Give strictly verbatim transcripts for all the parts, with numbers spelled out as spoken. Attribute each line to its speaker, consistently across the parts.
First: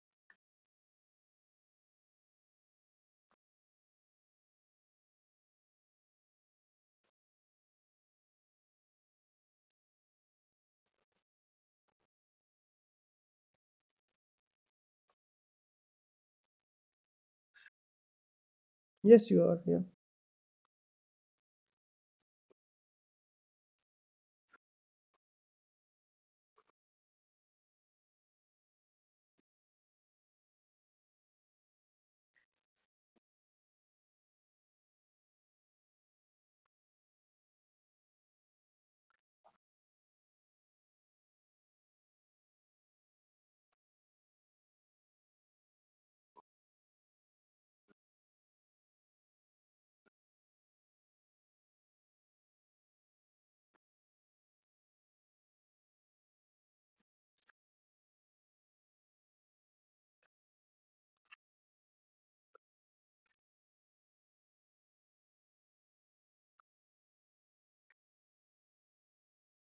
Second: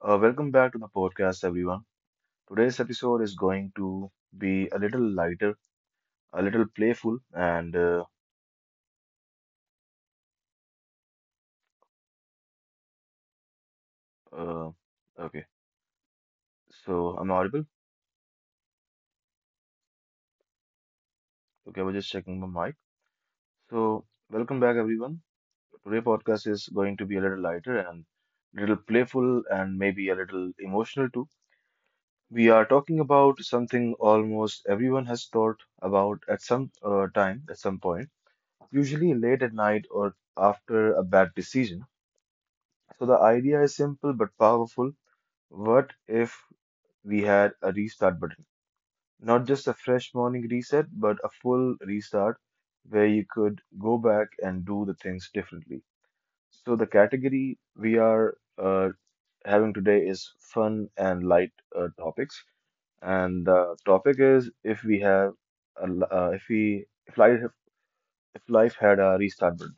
Speaker 1: Uh, welcome back to the podcast, everyone. Today's episode is going to be a little lighter, a little playful, and uh, uh, okay. So I'm audible.
Speaker 2: Yes, you are. Yeah.
Speaker 1: Okay, I was just checking my mic. So welcome back, everyone. Today podcast is going to be a little lighter and little playful, and maybe a little emotional too. We are talking about something almost everyone has thought about at some uh, time, at some point, usually late at night or after a bad decision. So the idea is simple but powerful. What if we had a restart button? Not just a fresh morning reset, but a full restart where you could go back and do the things differently. So the category we are uh, having today is fun and light uh, topics, and the topic is if we have a, l- uh, if we if life if life had a restart button.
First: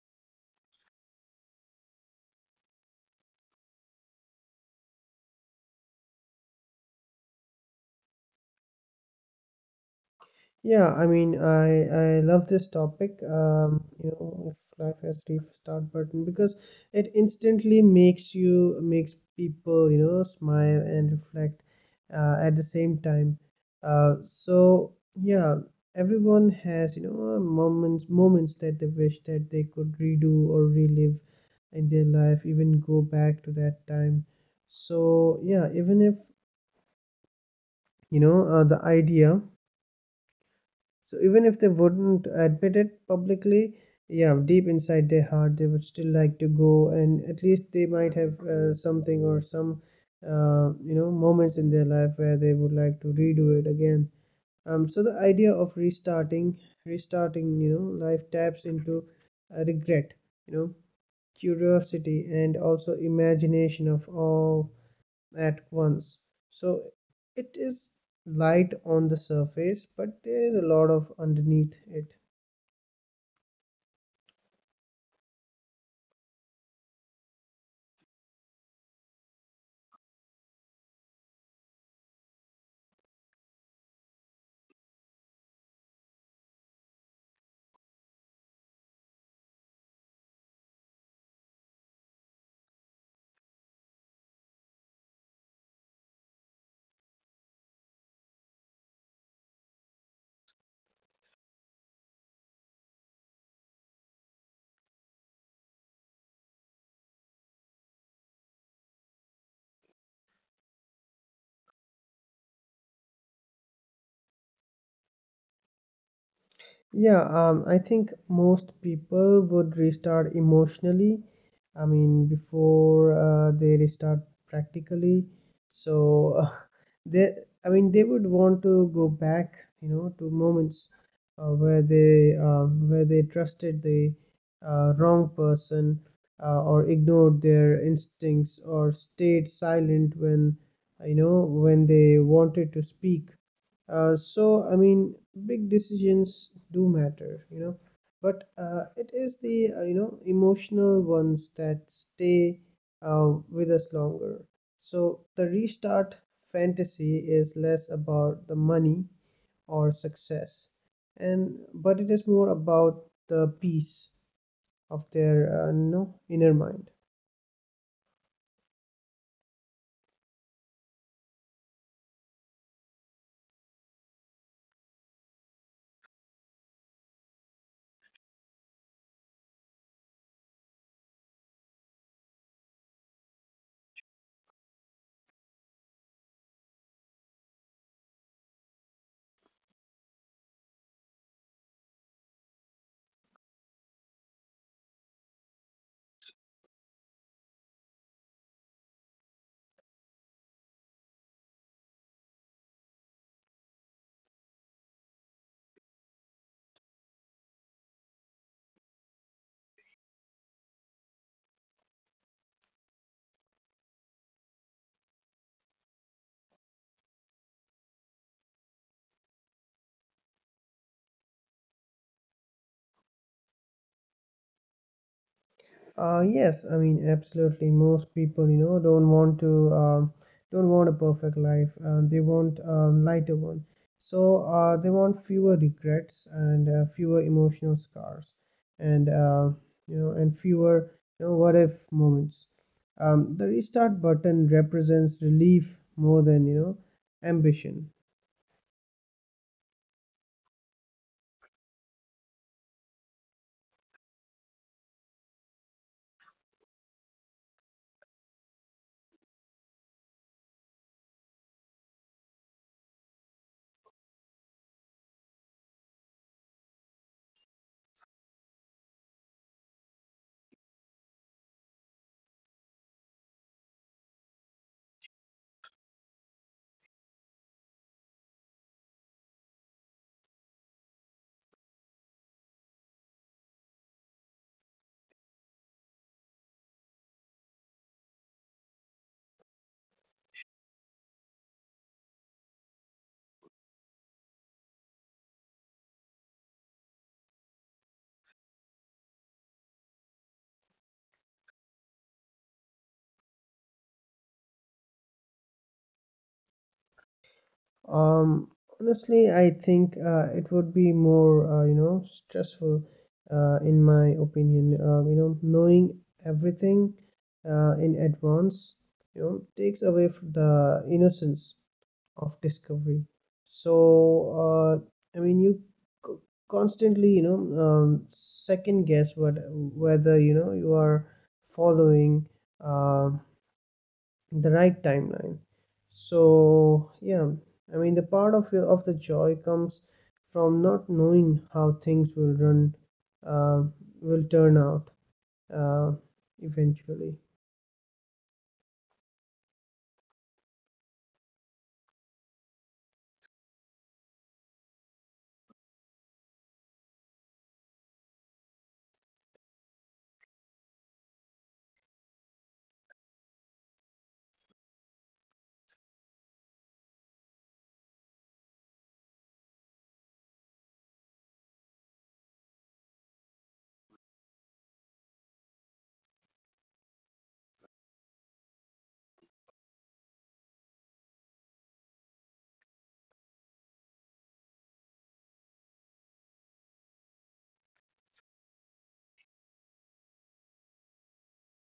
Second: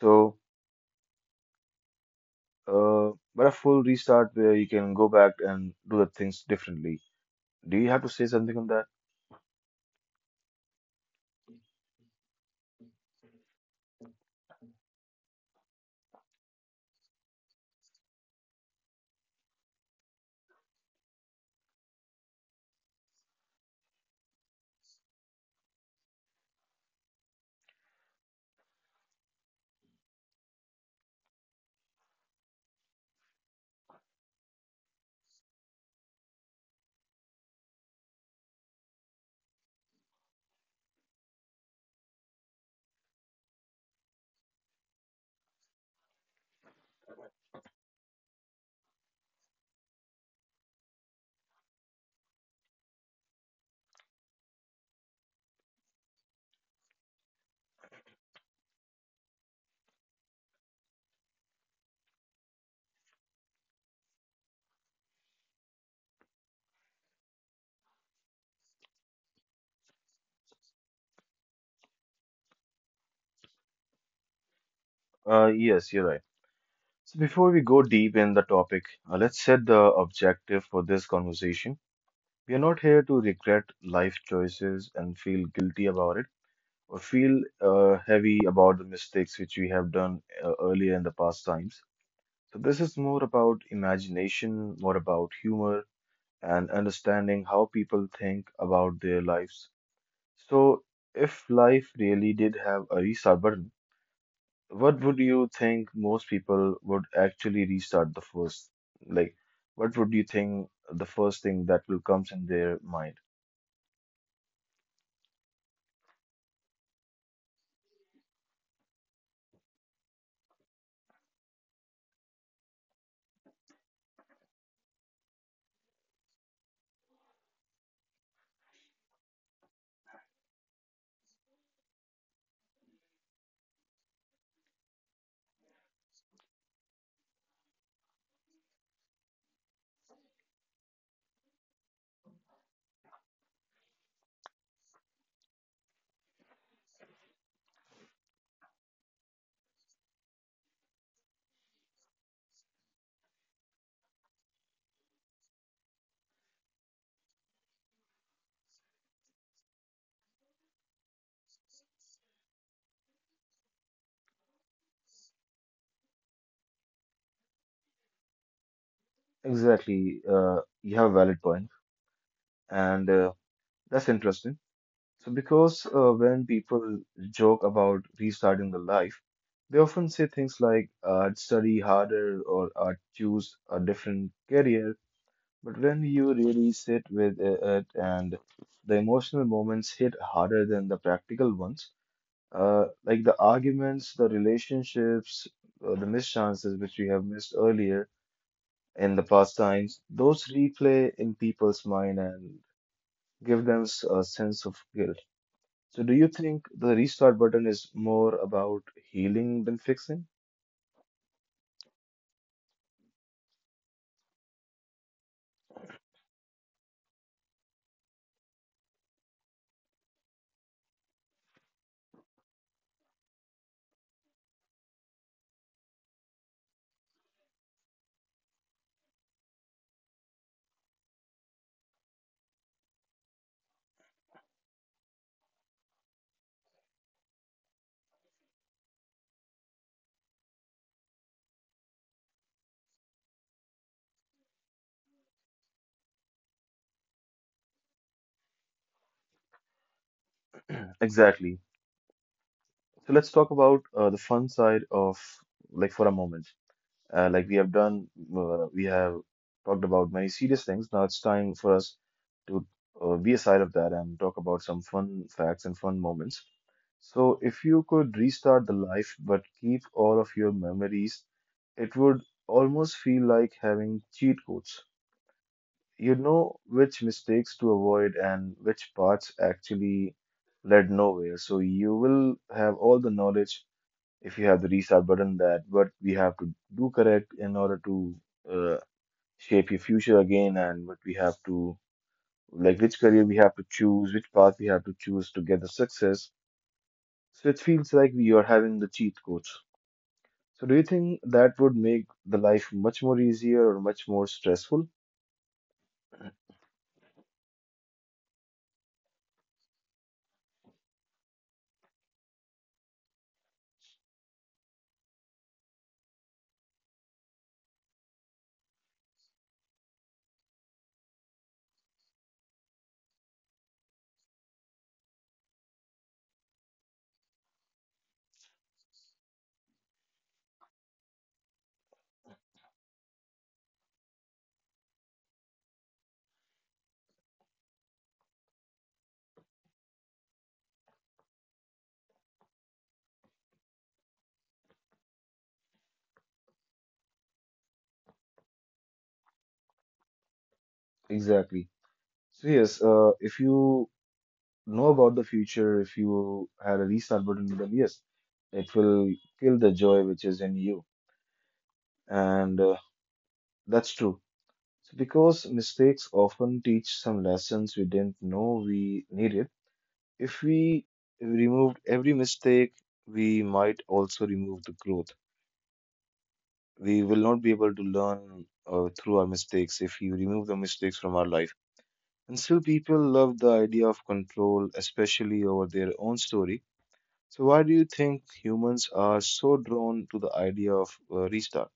Speaker 1: So uh, but a full restart where you can go back and do the things differently. Do you have to say something on that?
Speaker 2: Yeah, I mean, I I love this topic. Um, you know, if life has restart button because it instantly makes you makes people, you know, smile and reflect uh, at the same time. Uh, so yeah, everyone has, you know, moments moments that they wish that they could redo or relive in their life, even go back to that time. So yeah, even if you know uh, the idea. So even if they wouldn't admit it publicly, yeah, deep inside their heart, they would still like to go, and at least they might have uh, something or some, uh, you know, moments in their life where they would like to redo it again. Um, so the idea of restarting, restarting, you know, life taps into uh, regret, you know, curiosity, and also imagination of all at once. So it is light on the surface, but there is a lot of underneath it.
Speaker 1: Uh, yes, you're right. So before we go deep in the topic, uh, let's set the objective for this conversation. We are not here to regret life choices and feel guilty about it or feel uh, heavy about the mistakes which we have done uh, earlier in the past times. So this is more about imagination, more about humor and understanding how people think about their lives. So if life really did have a restart button, what would you think most people would actually restart the first? Like, what would you think the first thing that will comes in their mind?
Speaker 2: Yeah, um, I think most people would restart emotionally. I mean, before uh, they restart practically. So uh, they, I mean, they would want to go back, you know, to moments uh, where they um, where they trusted the uh, wrong person uh, or ignored their instincts or stayed silent when, uh, you know, when they wanted to speak. Uh, so, I mean, big decisions do matter, you know, but uh, it is the, uh, you know, emotional ones that stay uh, with us longer. So, the restart fantasy is less about the money or success, and but it is more about the peace of their, uh, you know, inner mind.
Speaker 1: Exactly. Uh, you have a valid point, and uh, that's interesting. So, because uh, when people joke about restarting the life, they often say things like uh, "I'd study harder" or "I'd choose a different career." But when you really sit with uh, it and the emotional moments hit harder than the practical ones, Uh, like the arguments, the relationships, uh, the missed chances which we have missed earlier in the past times, those replay in people's mind and give them s- a sense of guilt. So, do you think the restart button is more about healing than fixing?
Speaker 2: Uh, yes, I mean, absolutely. Most people, you know, don't want to, um, don't want a perfect life. Uh, they want a lighter one. So uh, they want fewer regrets and uh, fewer emotional scars, and uh, you know, and fewer, you know, what if moments. Um, the restart button represents relief more than, you know, ambition.
Speaker 1: Exactly. So, let's talk about uh, the fun side of like for a moment. Uh, like we have done, uh, we have talked about many serious things. Now it's time for us to uh, be aside of that and talk about some fun facts and fun moments. So, if you could restart the life but keep all of your memories, it would almost feel like having cheat codes. You know which mistakes to avoid and which paths actually led nowhere. So, you will have all the knowledge if you have the restart button that what we have to do correct in order to uh, shape your future again and what we have to like which career we have to choose which path we have to choose to get the success, so it feels like we are having the cheat codes. So do you think that would make the life much more easier or much more stressful?
Speaker 2: Um, honestly, I think uh, it would be more, uh, you know, stressful, uh, in my opinion. Uh, you know, knowing everything uh, in advance, you know, takes away f the innocence of discovery. So, uh, I mean, you co- constantly, you know, um, second guess what whether you know you are following. um the right timeline. So yeah, i mean the part of your of the joy comes from not knowing how things will run uh, will turn out uh, eventually.
Speaker 1: Exactly. So yes, uh, if you know about the future, if you had a restart button, then yes, it will kill the joy which is in you. And uh, that's true. So because mistakes often teach some lessons we didn't know we needed, if we removed every mistake, we might also remove the growth. We will not be able to learn uh, through our mistakes if you remove the mistakes from our life. And still, people love the idea of control, especially over their own story. So, why do you think humans are so drawn to the idea of uh, restart?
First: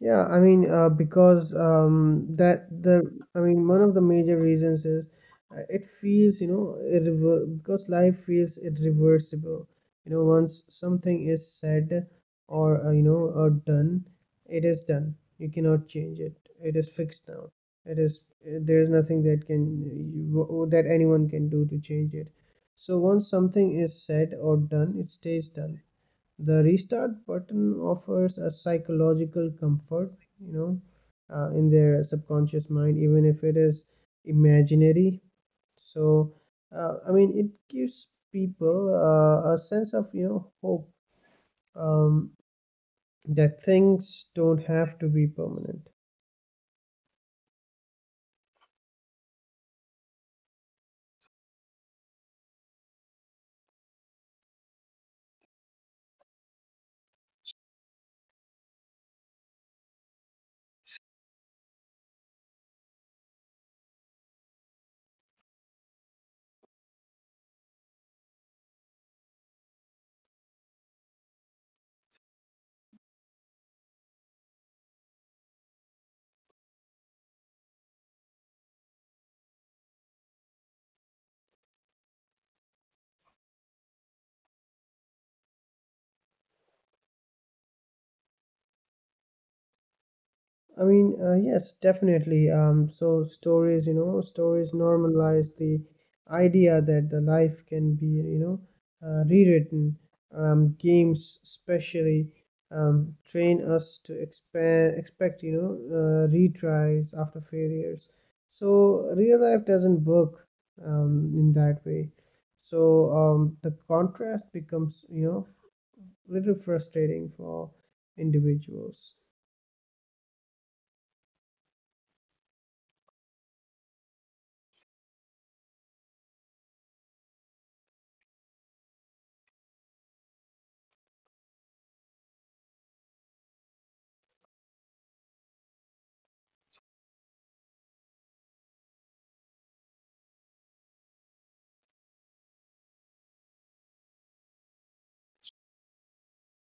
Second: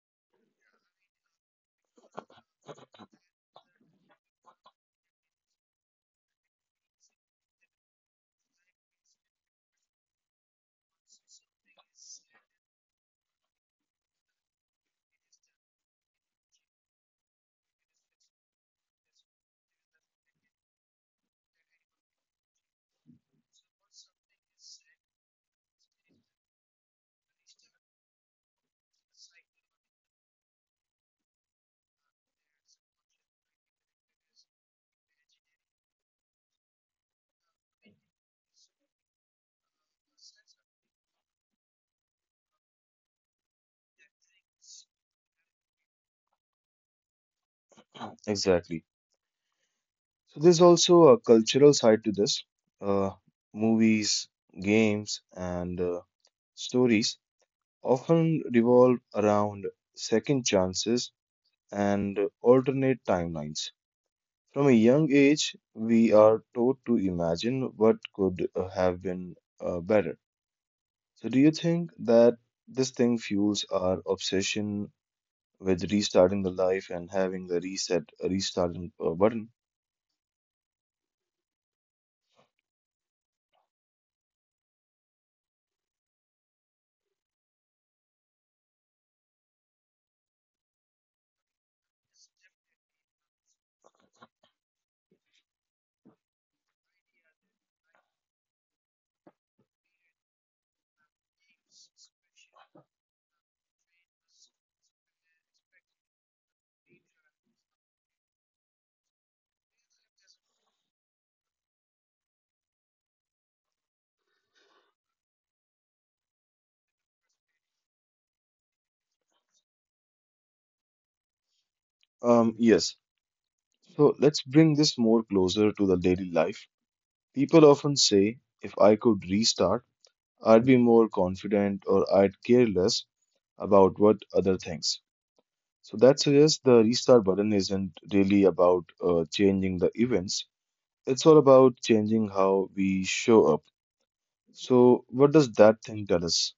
Speaker 2: Yeah, I mean, uh, because um, that the I mean, one of the major reasons is uh, it feels, you know, irrever because life feels irreversible. You know, once something is said or uh, you know or done, it is done. You cannot change it. It is fixed now. It is uh, there is nothing that can you, uh, that anyone can do to change it. So once something is said or done, it stays done. The restart button offers a psychological comfort, you know, uh, in their subconscious mind, even if it is imaginary. So, uh, I mean, it gives people uh, a sense of, you know, hope um, that things don't have to be permanent.
Speaker 1: Exactly. So there's also a cultural side to this. Uh, Movies, games, and uh, stories often revolve around second chances and alternate timelines. From a young age, we are taught to imagine what could uh, have been uh, better. So, do you think that this thing fuels our obsession with restarting the life and having the reset, restart uh, button?
Speaker 2: I mean, uh, yes, definitely. Um, so stories, you know, stories normalize the idea that the life can be, you know, uh, rewritten. Um, games, especially, um, train us to expand, expect, you know, uh, retries after failures. So real life doesn't work, um, in that way. So um, the contrast becomes, you know, little frustrating for individuals.
Speaker 1: Um, yes. So let's bring this more closer to the daily life. People often say, if I could restart, I'd be more confident or I'd care less about what other thinks. So that suggests the restart button isn't really about uh, changing the events, it's all about changing how we show up. So, what does that thing tell us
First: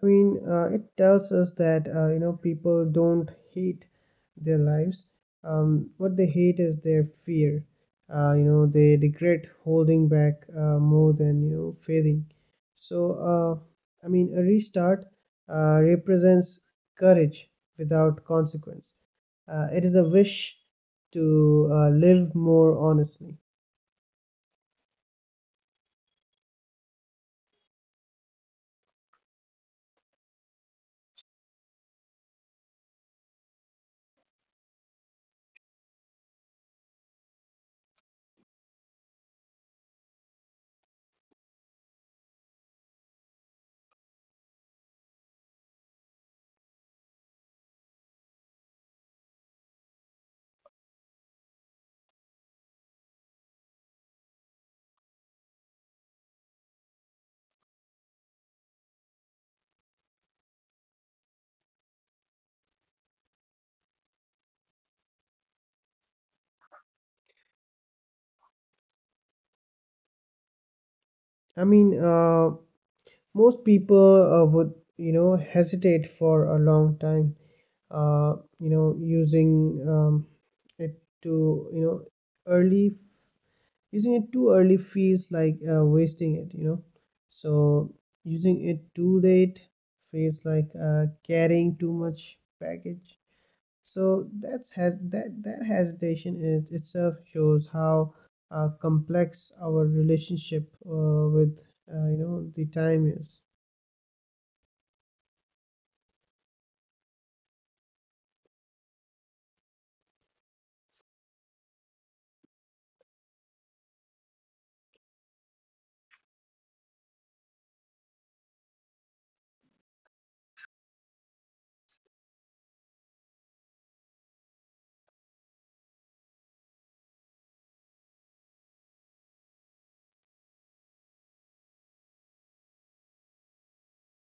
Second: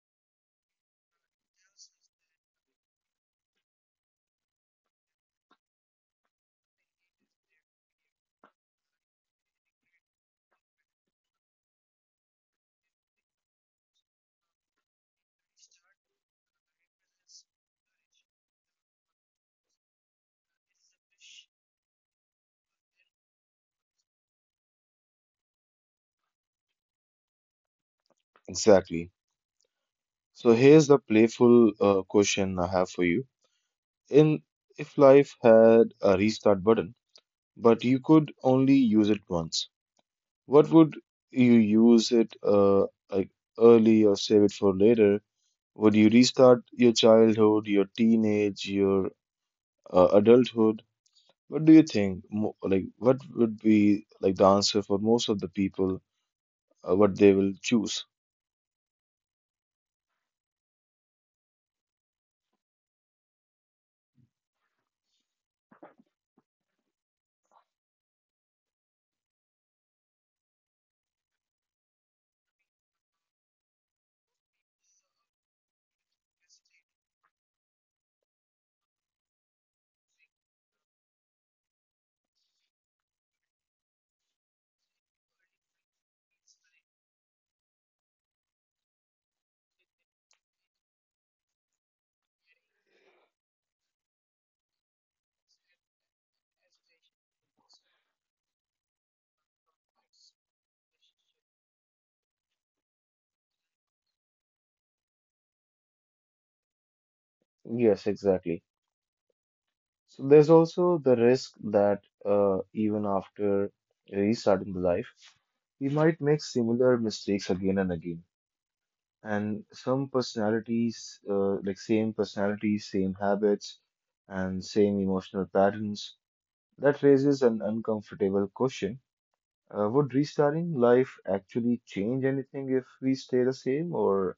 Speaker 2: I mean, uh, it tells us that uh, you know people don't hate their lives. Um, what they hate is their fear. Uh, you know, they regret holding back uh, more than you know failing. So, uh, I mean, a restart uh, represents courage without consequence. Uh, it is a wish to uh, live more honestly.
Speaker 1: exactly? So, here's the playful uh, question I have for you. In if life had a restart button, but you could only use it once, what would you use it uh, like early or save it for later? Would you restart your childhood, your teenage, your uh, adulthood? What do you think? Mo Like, what would be like the answer for most of the people, uh, what they will choose?
Speaker 2: I mean, uh, most people uh, would you know hesitate for a long time uh, you know using um, it to you know early. Using it too early feels like uh, wasting it, you know. So using it too late feels like uh, carrying too much baggage. so that's has that that hesitation is itself shows how uh, complex our relationship uh, with uh, you know the time is.
Speaker 1: Yes, exactly. So there's also the risk that uh, even after restarting the life, we might make similar mistakes again and again, and some personalities uh, like same personalities, same habits and same emotional patterns. That raises an uncomfortable question: uh, would restarting life actually change anything if we stay the same, or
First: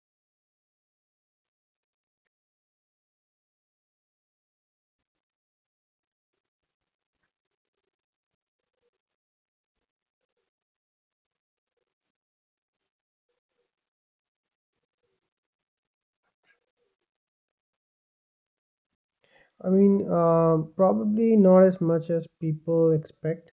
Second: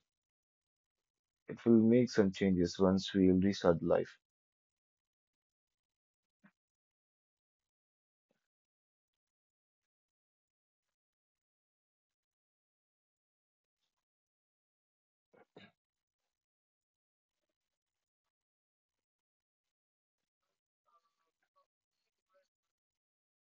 Speaker 1: it will make some changes once we restart life?
Speaker 2: I mean, uh, probably not as much as people expect.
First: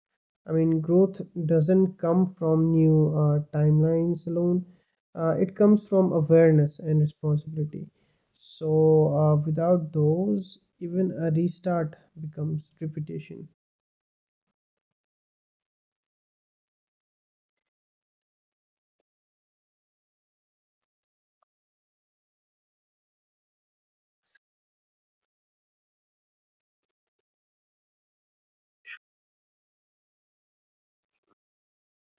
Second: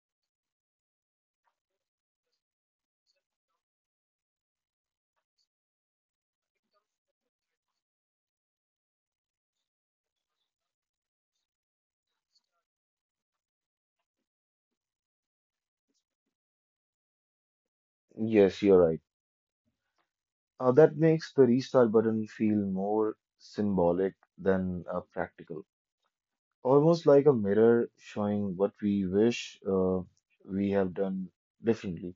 Speaker 2: I mean, growth doesn't come from new uh, timelines alone. Uh, it comes from awareness and responsibility. So, uh, without those, even a restart becomes repetition.
Speaker 1: Yes, you're right. Uh, that makes the restart button feel more symbolic than uh, practical, almost like a mirror showing what we wish uh, we have done differently.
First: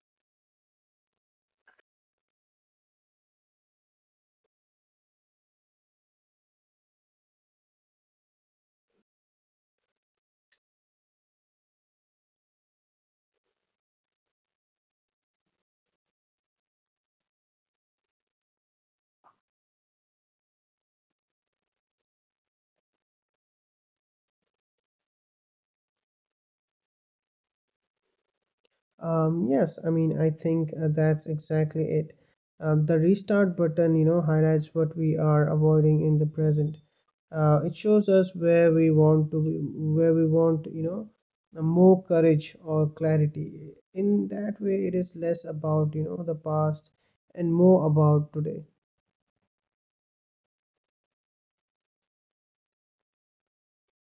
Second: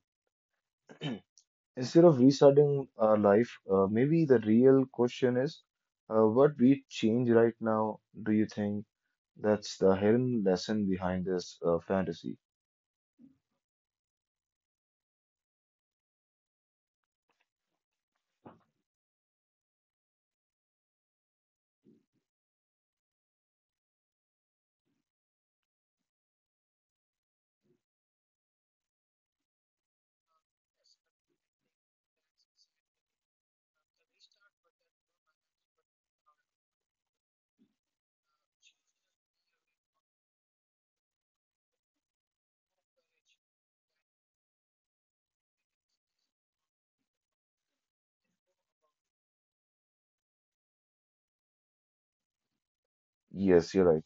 Speaker 1: Instead of restarting our life, uh, maybe the real question is uh, what we change right now, do you think? That's the hidden lesson behind this uh, fantasy.
Speaker 2: Um, yes, I mean, I think uh, that's exactly it. Um, the restart button, you know, highlights what we are avoiding in the present. Uh, it shows us where we want to be, where we want, you know, uh, more courage or clarity. In that way, it is less about, you know, the past and more about today.
Speaker 1: Yes, you're right.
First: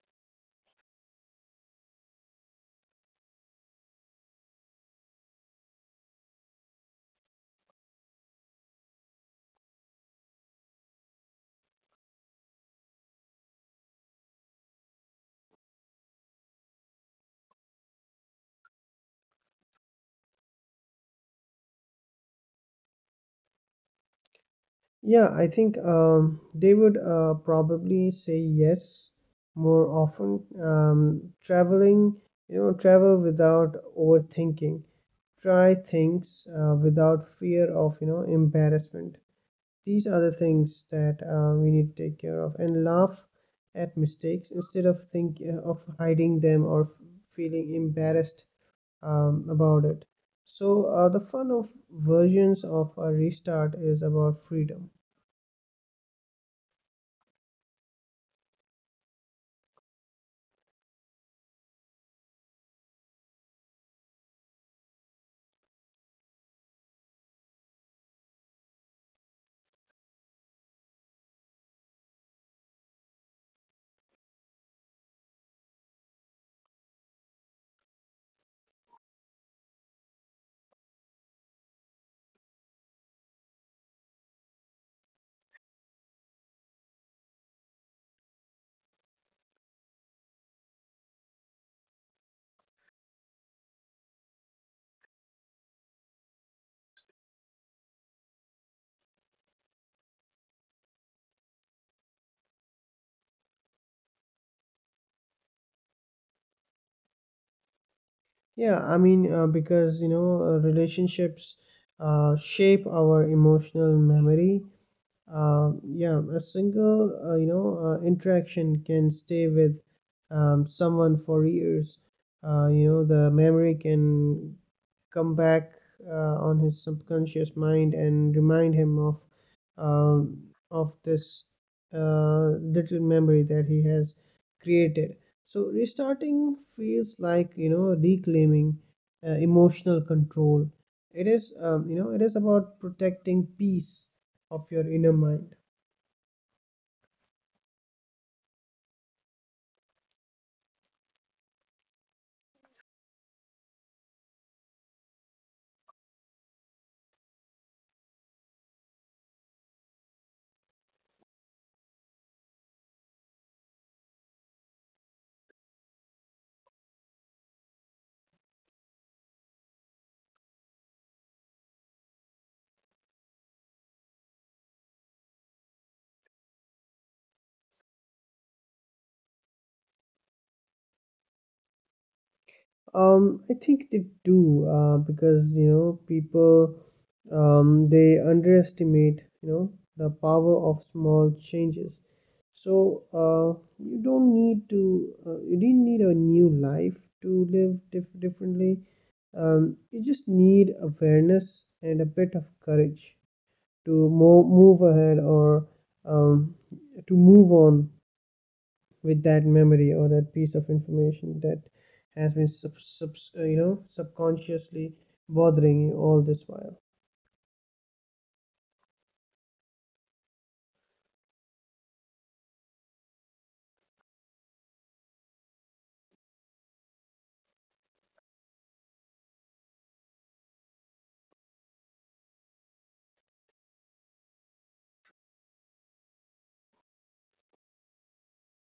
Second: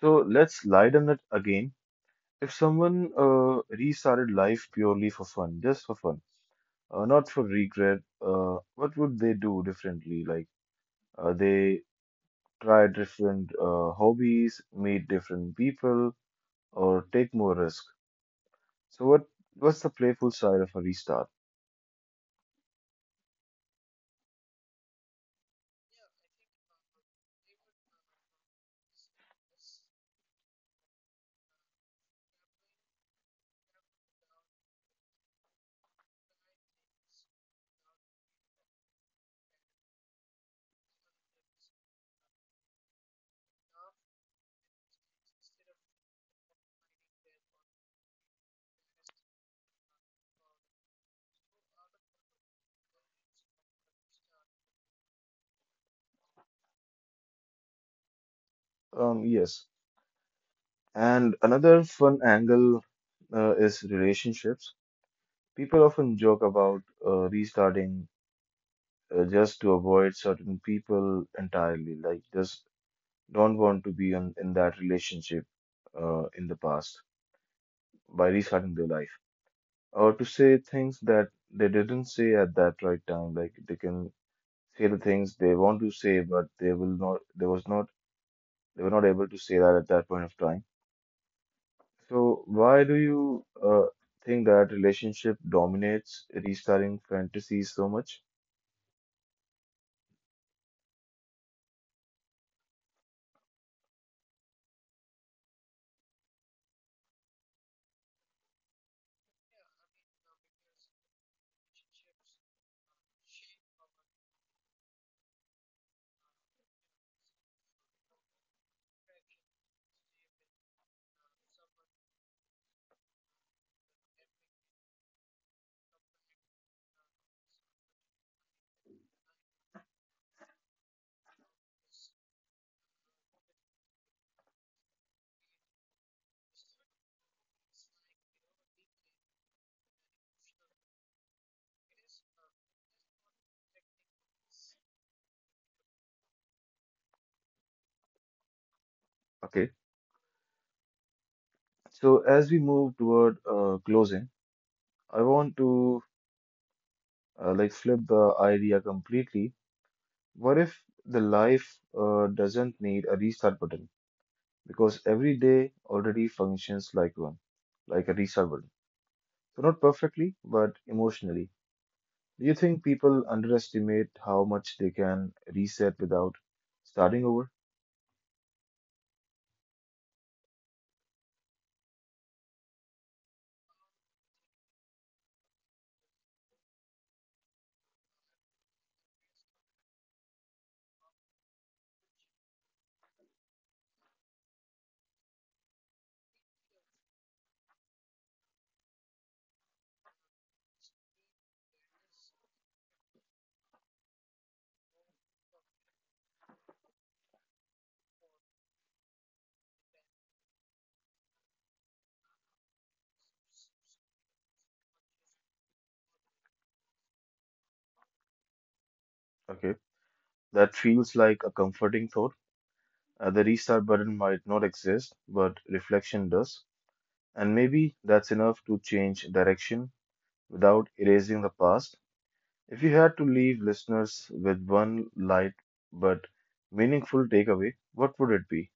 Speaker 1: So let's lighten it again. If someone uh, restarted life purely for fun, just for fun, uh, not for regret, uh, what would they do differently? Like uh, they try different uh, hobbies, meet different people, or take more risk. So what, what's the playful side of a restart?
Speaker 2: Yeah, I think um, they would uh, probably say yes more often. Um, traveling, you know, travel without overthinking, try things uh, without fear of you know embarrassment. These are the things that uh, we need to take care of, and laugh at mistakes instead of think uh, of hiding them or f- feeling embarrassed um, about it. So uh, the fun of versions of a restart is about freedom.
Speaker 1: Um, yes. And another fun angle uh, is relationships. People often joke about uh, restarting uh, just to avoid certain people entirely, like just don't want to be in, in that relationship uh, in the past by restarting their life, or to say things that they didn't say at that right time. Like they can say the things they want to say, but they will not. They was not. They were not able to say that at that point of time. So, why do you uh, think that relationship dominates restarting fantasies so much?
Speaker 2: Yeah i mean uh, because you know uh, relationships uh, shape our emotional memory. Um, yeah, a single, uh, you know, uh, interaction can stay with um, someone for years. Uh, you know, the memory can come back uh, on his subconscious mind and remind him of um, of this uh, little memory that he has created. So restarting feels like you know reclaiming uh, emotional control. It is um, you know it is about protecting peace of your inner mind.
Speaker 1: Okay. So, as we move toward uh, closing, I want to uh, like flip the idea completely. What if the life uh, doesn't need a restart button? Because every day already functions like one, like a restart button. So, not perfectly, but emotionally. Do you think people underestimate how much they can reset without starting over?
Speaker 2: Um, I think they do uh, because you know people um, they underestimate you know the power of small changes. So uh, you don't need to uh, you didn't need a new life to live dif- differently. Um, you just need awareness and a bit of courage to mo- move ahead or um, to move on with that memory or that piece of information that has been sub, sub, uh, you know subconsciously bothering you all this while.
Speaker 1: Okay. That feels like a comforting thought. Uh, the restart button might not exist, but reflection does. And maybe that's enough to change direction without erasing the past. If you had to leave listeners with one light but meaningful takeaway, what would it be?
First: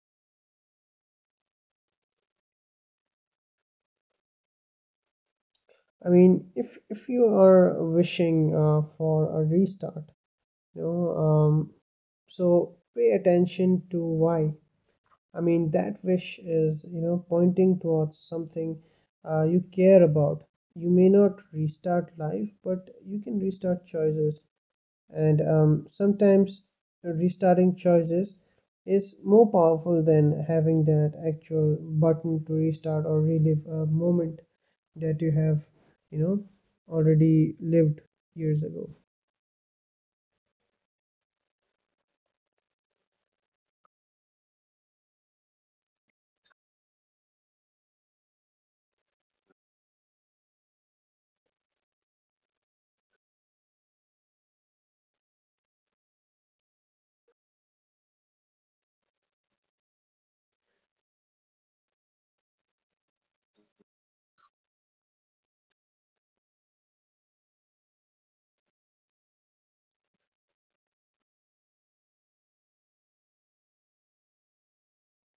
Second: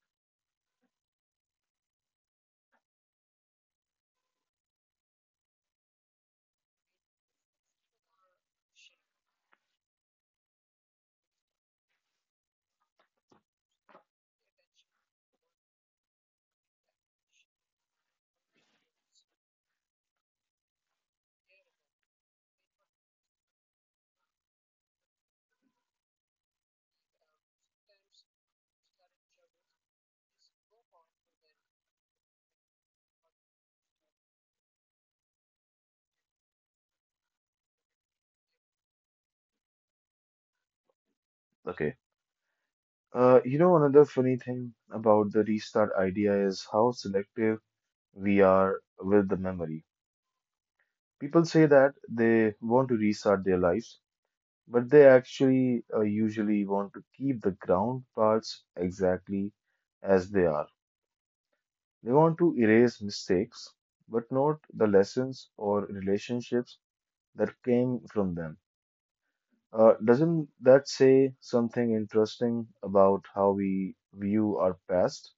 Speaker 2: i mean if if you are wishing uh, for a restart, you know um, so pay attention to why. I mean that wish is you know pointing towards something uh, you care about. You may not restart life, but you can restart choices. And um, Sometimes restarting choices is more powerful than having that actual button to restart or relive a moment that you have, you know, already lived years ago.
Speaker 1: Okay. Uh, you know, another funny thing about the restart idea is how selective we are with the memory. People say that they want to restart their lives but they actually uh, usually want to keep the ground parts exactly as they are. They want to erase mistakes, but not the lessons or relationships that came from them. Uh, doesn't that say something interesting about how we view our past?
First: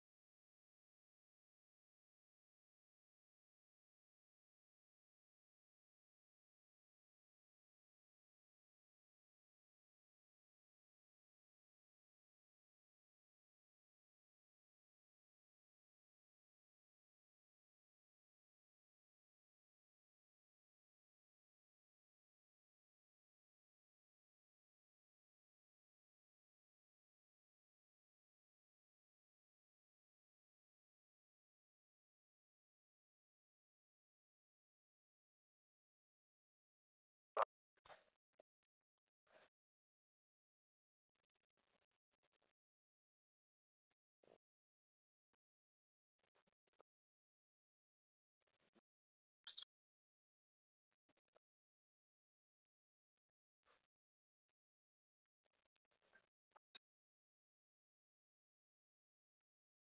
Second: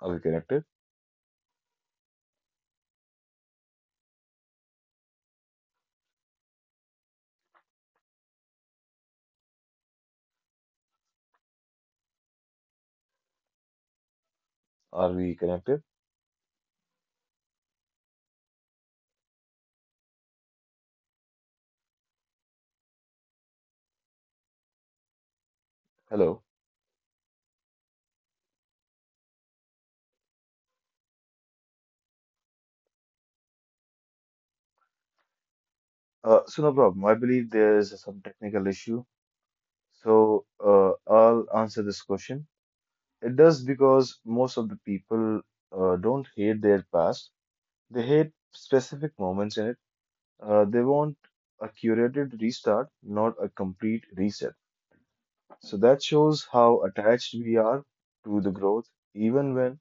Speaker 1: Are we connected? Are we connected? Hello. Uh, so no problem. I believe there is some technical issue. So uh, I'll answer this question. It does because most of the people uh, don't hate their past. They hate specific moments in it. Uh, they want a curated restart, not a complete reset. So that shows how attached we are to the growth, even when,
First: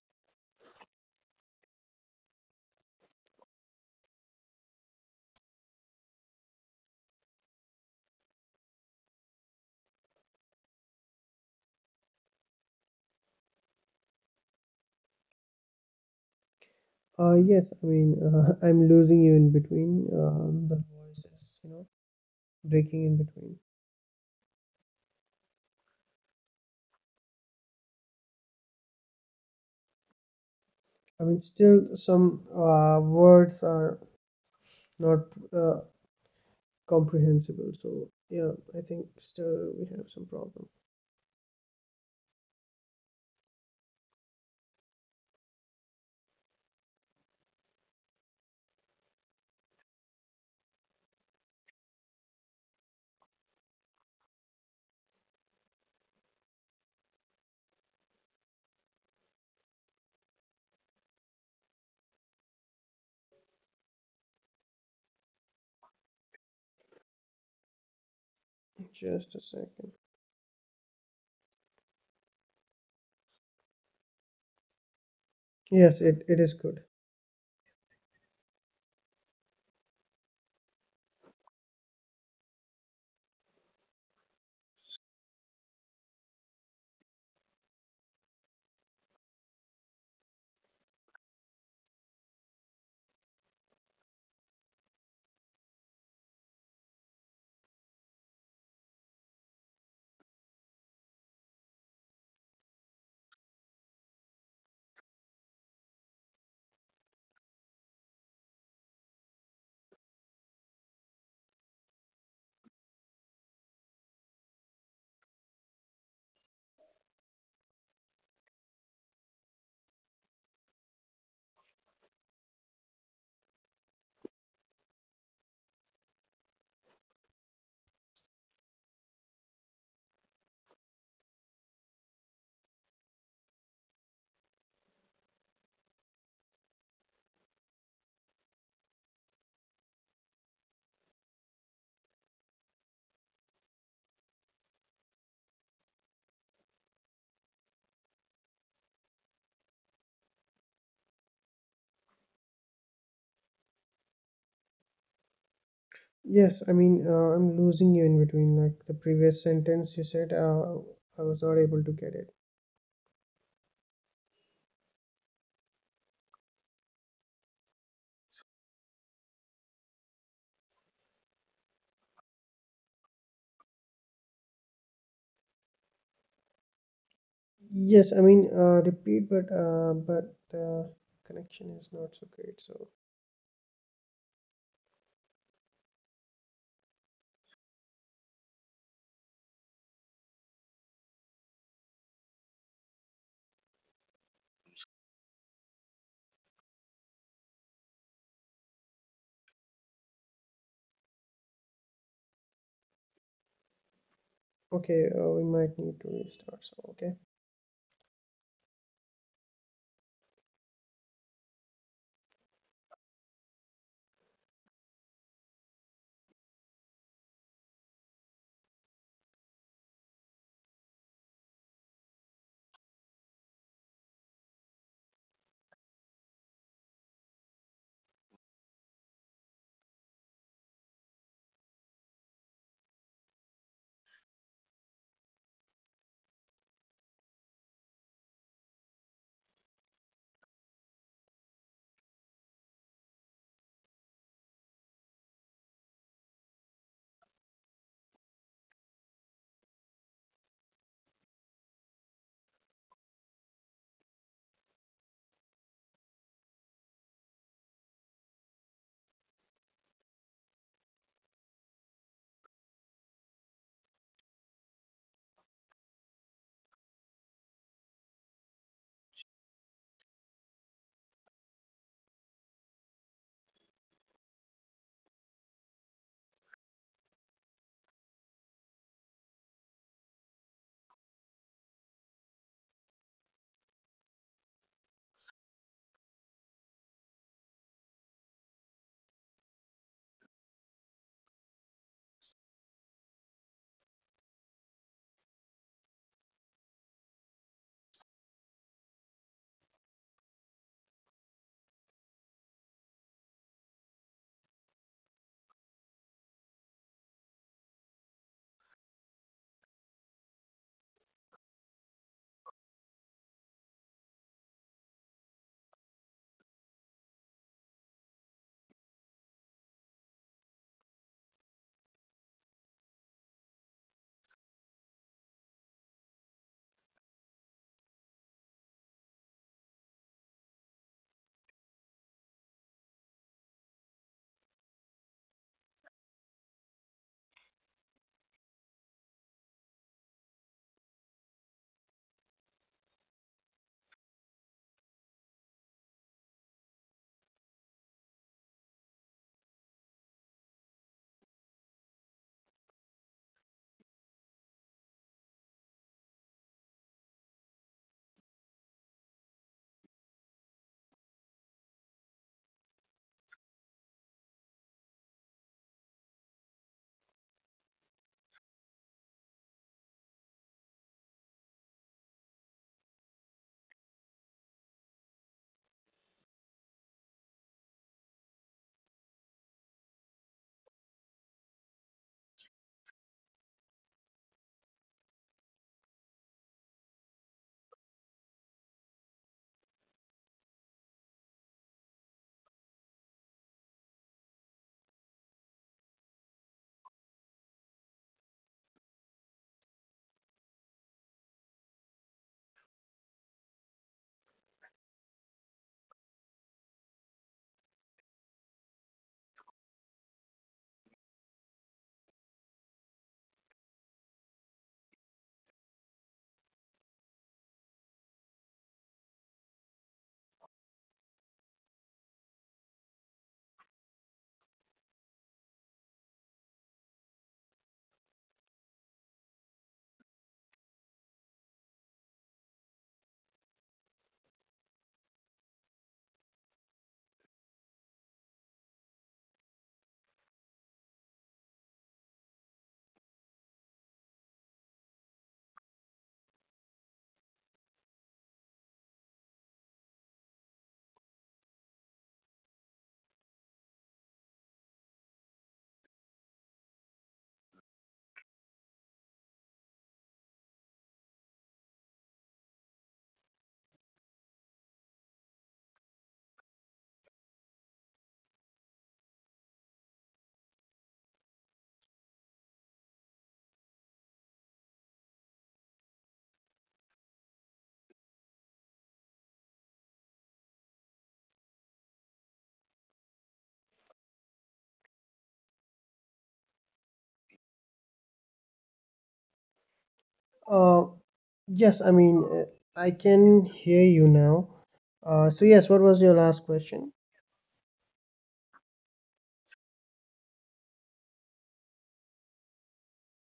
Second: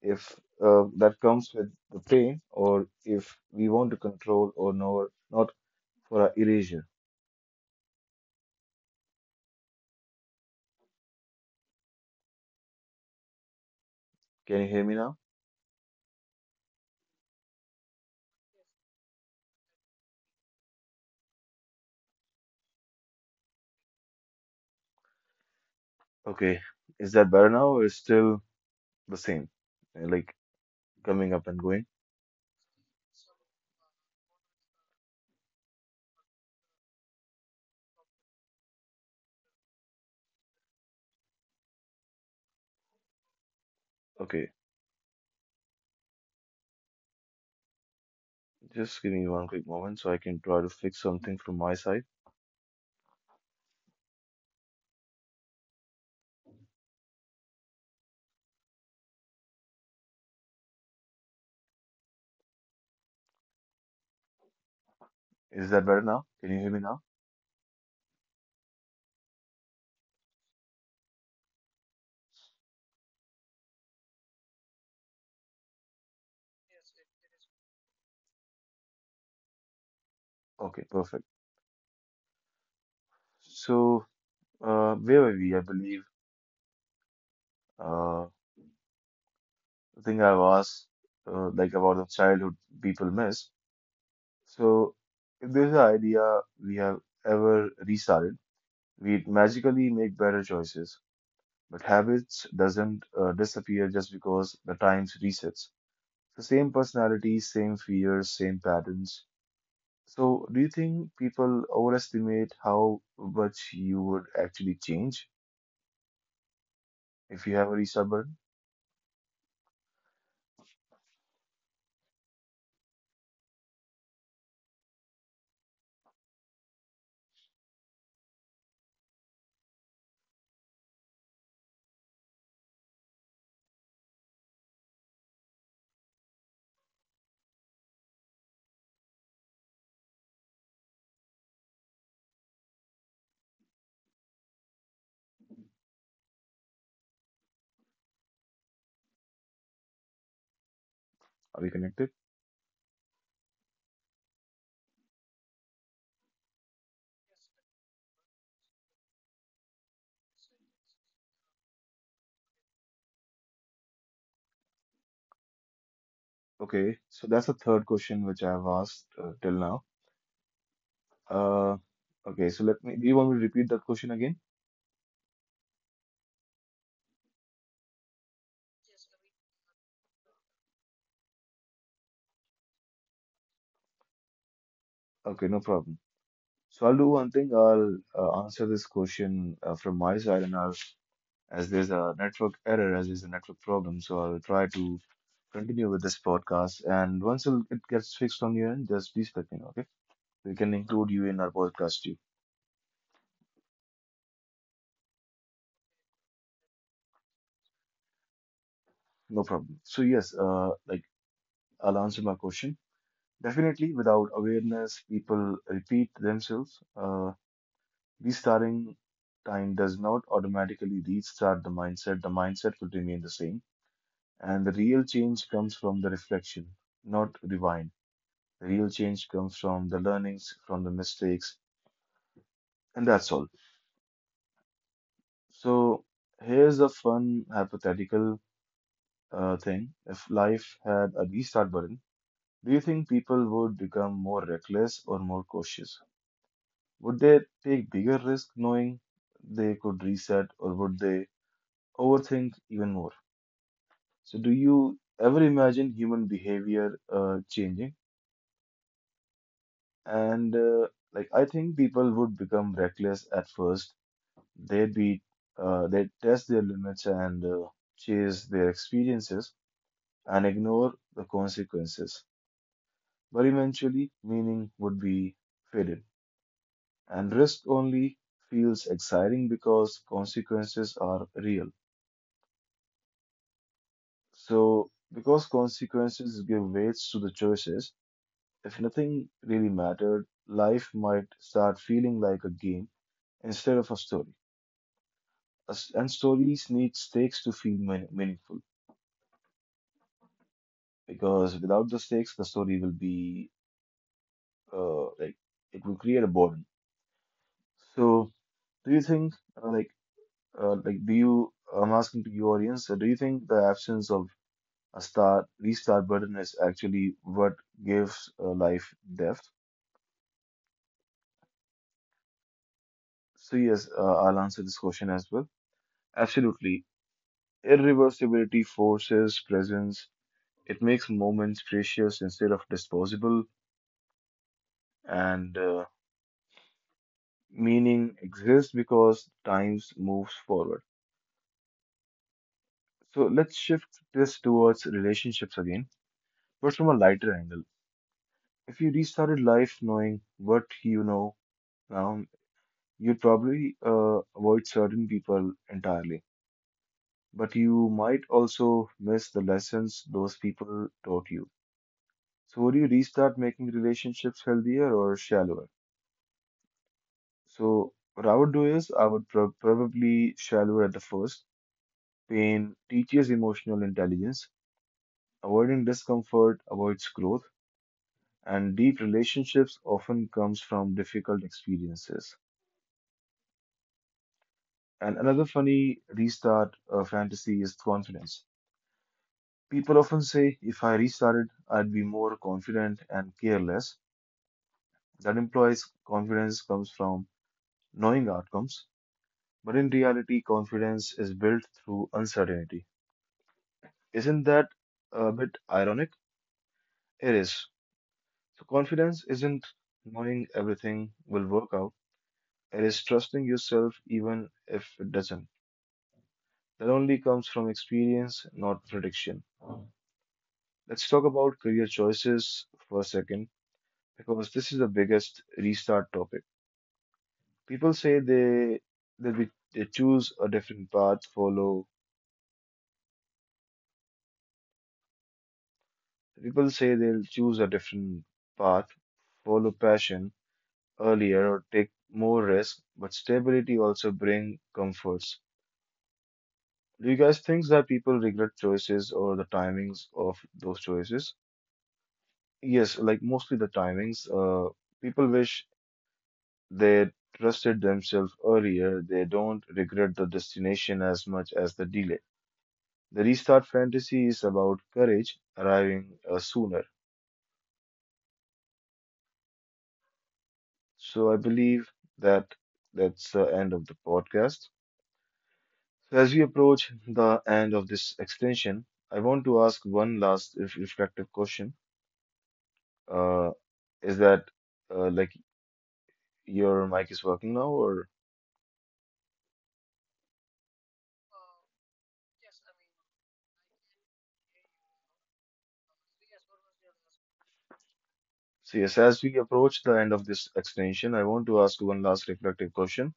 Speaker 1: if uh, that comes with the pain, or if we want to control or no, not for our erasure. Can you hear me now?
Speaker 2: uh yes i mean uh, i'm losing you in between. Um, the voice is you know breaking in between.
Speaker 1: Okay. Is that better now, or is still the same? Uh, Like
Speaker 2: I
Speaker 1: coming
Speaker 2: mean
Speaker 1: up and
Speaker 2: still
Speaker 1: going?
Speaker 2: some uh, words are not uh, comprehensible, so yeah, I think still we have some problem.
Speaker 1: Okay. Just give me one quick moment so I can try to fix something from my side. Is that better now? Can you hear me now?
Speaker 2: Just a second. Yes, it, it is good.
Speaker 1: Okay, perfect. So, uh, where were we? I believe, uh, I think I've asked, uh, like about the childhood people miss. So, if there's an idea we have ever restarted, we magically make better choices, but habits doesn't uh, disappear just because the times resets. The same personality, same fears, same patterns. So, do you think people overestimate how much you would actually change if you have a restart button? Are we connected?
Speaker 2: Yes, I mean, uh, I'm losing you in between. Like the previous sentence you said, uh, I was not able to get it.
Speaker 1: Okay, so that's the third question which I have asked uh, till now. Uh, okay, so let me. Do you want me to repeat that question again?
Speaker 2: Yes, I mean, uh, repeat, but uh, but the connection is not so great. So
Speaker 1: Okay, no problem. So I'll do one thing. I'll uh, answer this question uh, from my side, and I'll, as there's a network error, as there's a network problem, so I'll try to continue with this podcast. And once it'll- it gets fixed on your end, just please let me know. Okay, we can include you in our podcast too.
Speaker 2: okay, uh, we might need to restart. So okay.
Speaker 1: No problem. So yes, uh, like I'll answer my question. Definitely, without awareness, people repeat themselves. Uh, restarting time does not automatically restart the mindset. The mindset will remain the same, and the real change comes from the reflection, not rewind. The real change comes from the learnings, from the mistakes, and that's all. So here's a fun hypothetical uh, thing. If life had a restart button, do you think people would become more reckless or more cautious? Would they take bigger risks knowing they could reset, or would they overthink even more? So, do you ever imagine human behavior uh, changing? And uh, like, I think people would become reckless at first. They'd be, uh, they test their limits and uh, chase their experiences and ignore the consequences. But eventually, meaning would be faded. And risk only feels exciting because consequences are real. So, because consequences give weights to the choices, if nothing really mattered, life might start feeling like a game instead of a story. A s- And stories need stakes to feel mean- meaningful because without the stakes, the story will be uh, like it will create a boredom. So, do you think uh, like uh, like do you? I'm asking to your audience. Uh, do you think the absence of A start restart button is actually what gives uh, life depth? So yes, uh, I'll answer this question as well. Absolutely. Irreversibility forces presence. It makes moments precious instead of disposable, and uh, meaning exists because times moves forward. So let's shift this towards relationships again, but from a lighter angle. If you restarted life knowing what you know now, you'd probably uh, avoid certain people entirely, but you might also miss the lessons those people taught you. So, would you restart making relationships healthier or shallower? So, what I would do is I would prob- probably shallower at the first. Pain teaches emotional intelligence. Avoiding discomfort avoids growth, and deep relationships often comes from difficult experiences. And another funny restart uh, fantasy is confidence. People often say, if I restarted, I'd be more confident and careless. That implies confidence comes from knowing outcomes, but in reality, confidence is built through uncertainty. Isn't that a bit ironic? It is. So, confidence isn't knowing everything will work out, it is trusting yourself even if it doesn't. That only comes from experience, not prediction. Let's talk about career choices for a second because this is the biggest restart topic. People say they they, be- they choose a different path, follow People say they'll choose a different path, follow passion earlier, or take more risk, but stability also brings comforts. Do you guys think that people regret choices or the timings of those choices? Yes, like mostly the timings. Uh, people wish they trusted themselves earlier. They don't regret the destination as much as the delay. The restart fantasy is about courage arriving uh, sooner. So I believe that that's the end of the podcast. So as we approach the end of this extension, I want to ask one last ref- reflective question. Uh, is that uh, like your mic is working now, or
Speaker 2: Uh, yes, I mean, uh, I can hear you now. Uh, so yes, what was your last question?
Speaker 1: so? Yes, as we approach the end of this extension, I want to ask one last reflective question.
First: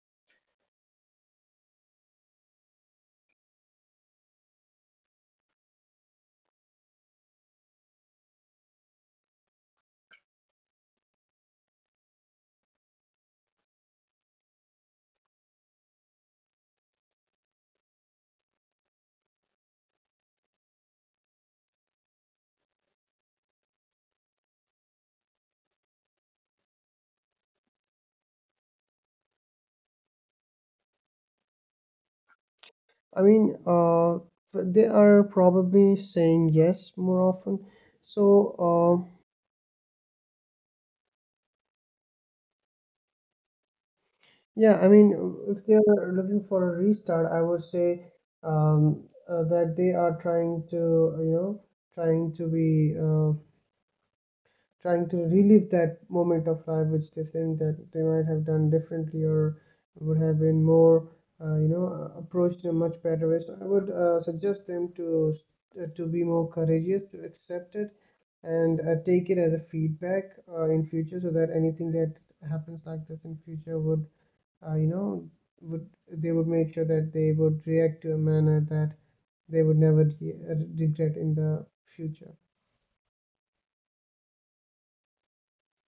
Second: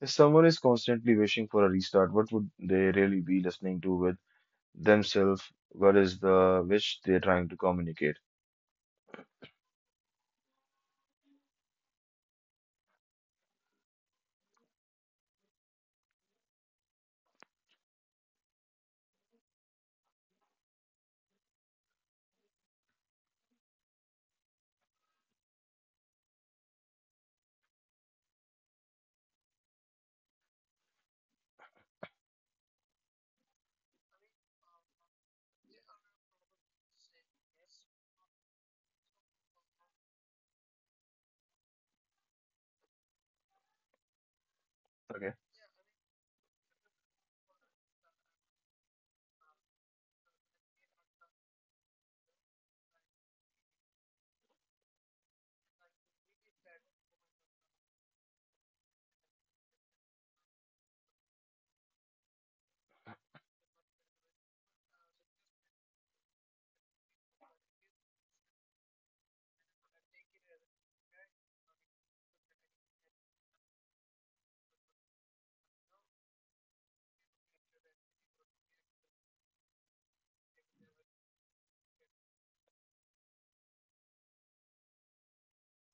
Speaker 1: If someone is constantly wishing for a restart, what would they really be listening to with themselves? What is the wish they're trying to communicate?
Speaker 2: I mean, uh, f- they are probably saying yes more often. So uh, Yeah, I mean,
Speaker 1: Okay,
Speaker 2: if they are looking for a restart, I would say um, uh, that they are trying to, you know, trying to be, uh, trying to relive that moment of life, which they think that they might have done differently or would have been more, uh, you know, uh, approached in a much better way. So I would uh, suggest them to s- uh, to be more courageous, to accept it, and uh, take it as a feedback uh, in future, so that anything that happens like this in future would uh, you know, would they would make sure that they would react to a manner that they would never re- uh, regret in the future.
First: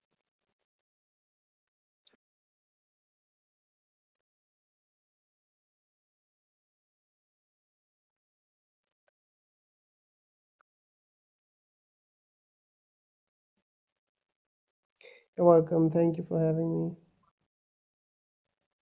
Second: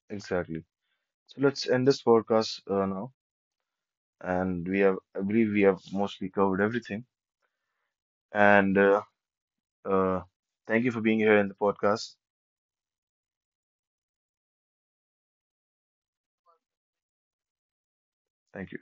Speaker 1: exactly. So let's end this podcast uh, now. And we have, I believe, we have mostly covered everything. And uh, uh, thank you for being here in the podcast.
Speaker 2: You're welcome. Thank you for having me.
Speaker 1: Thank you.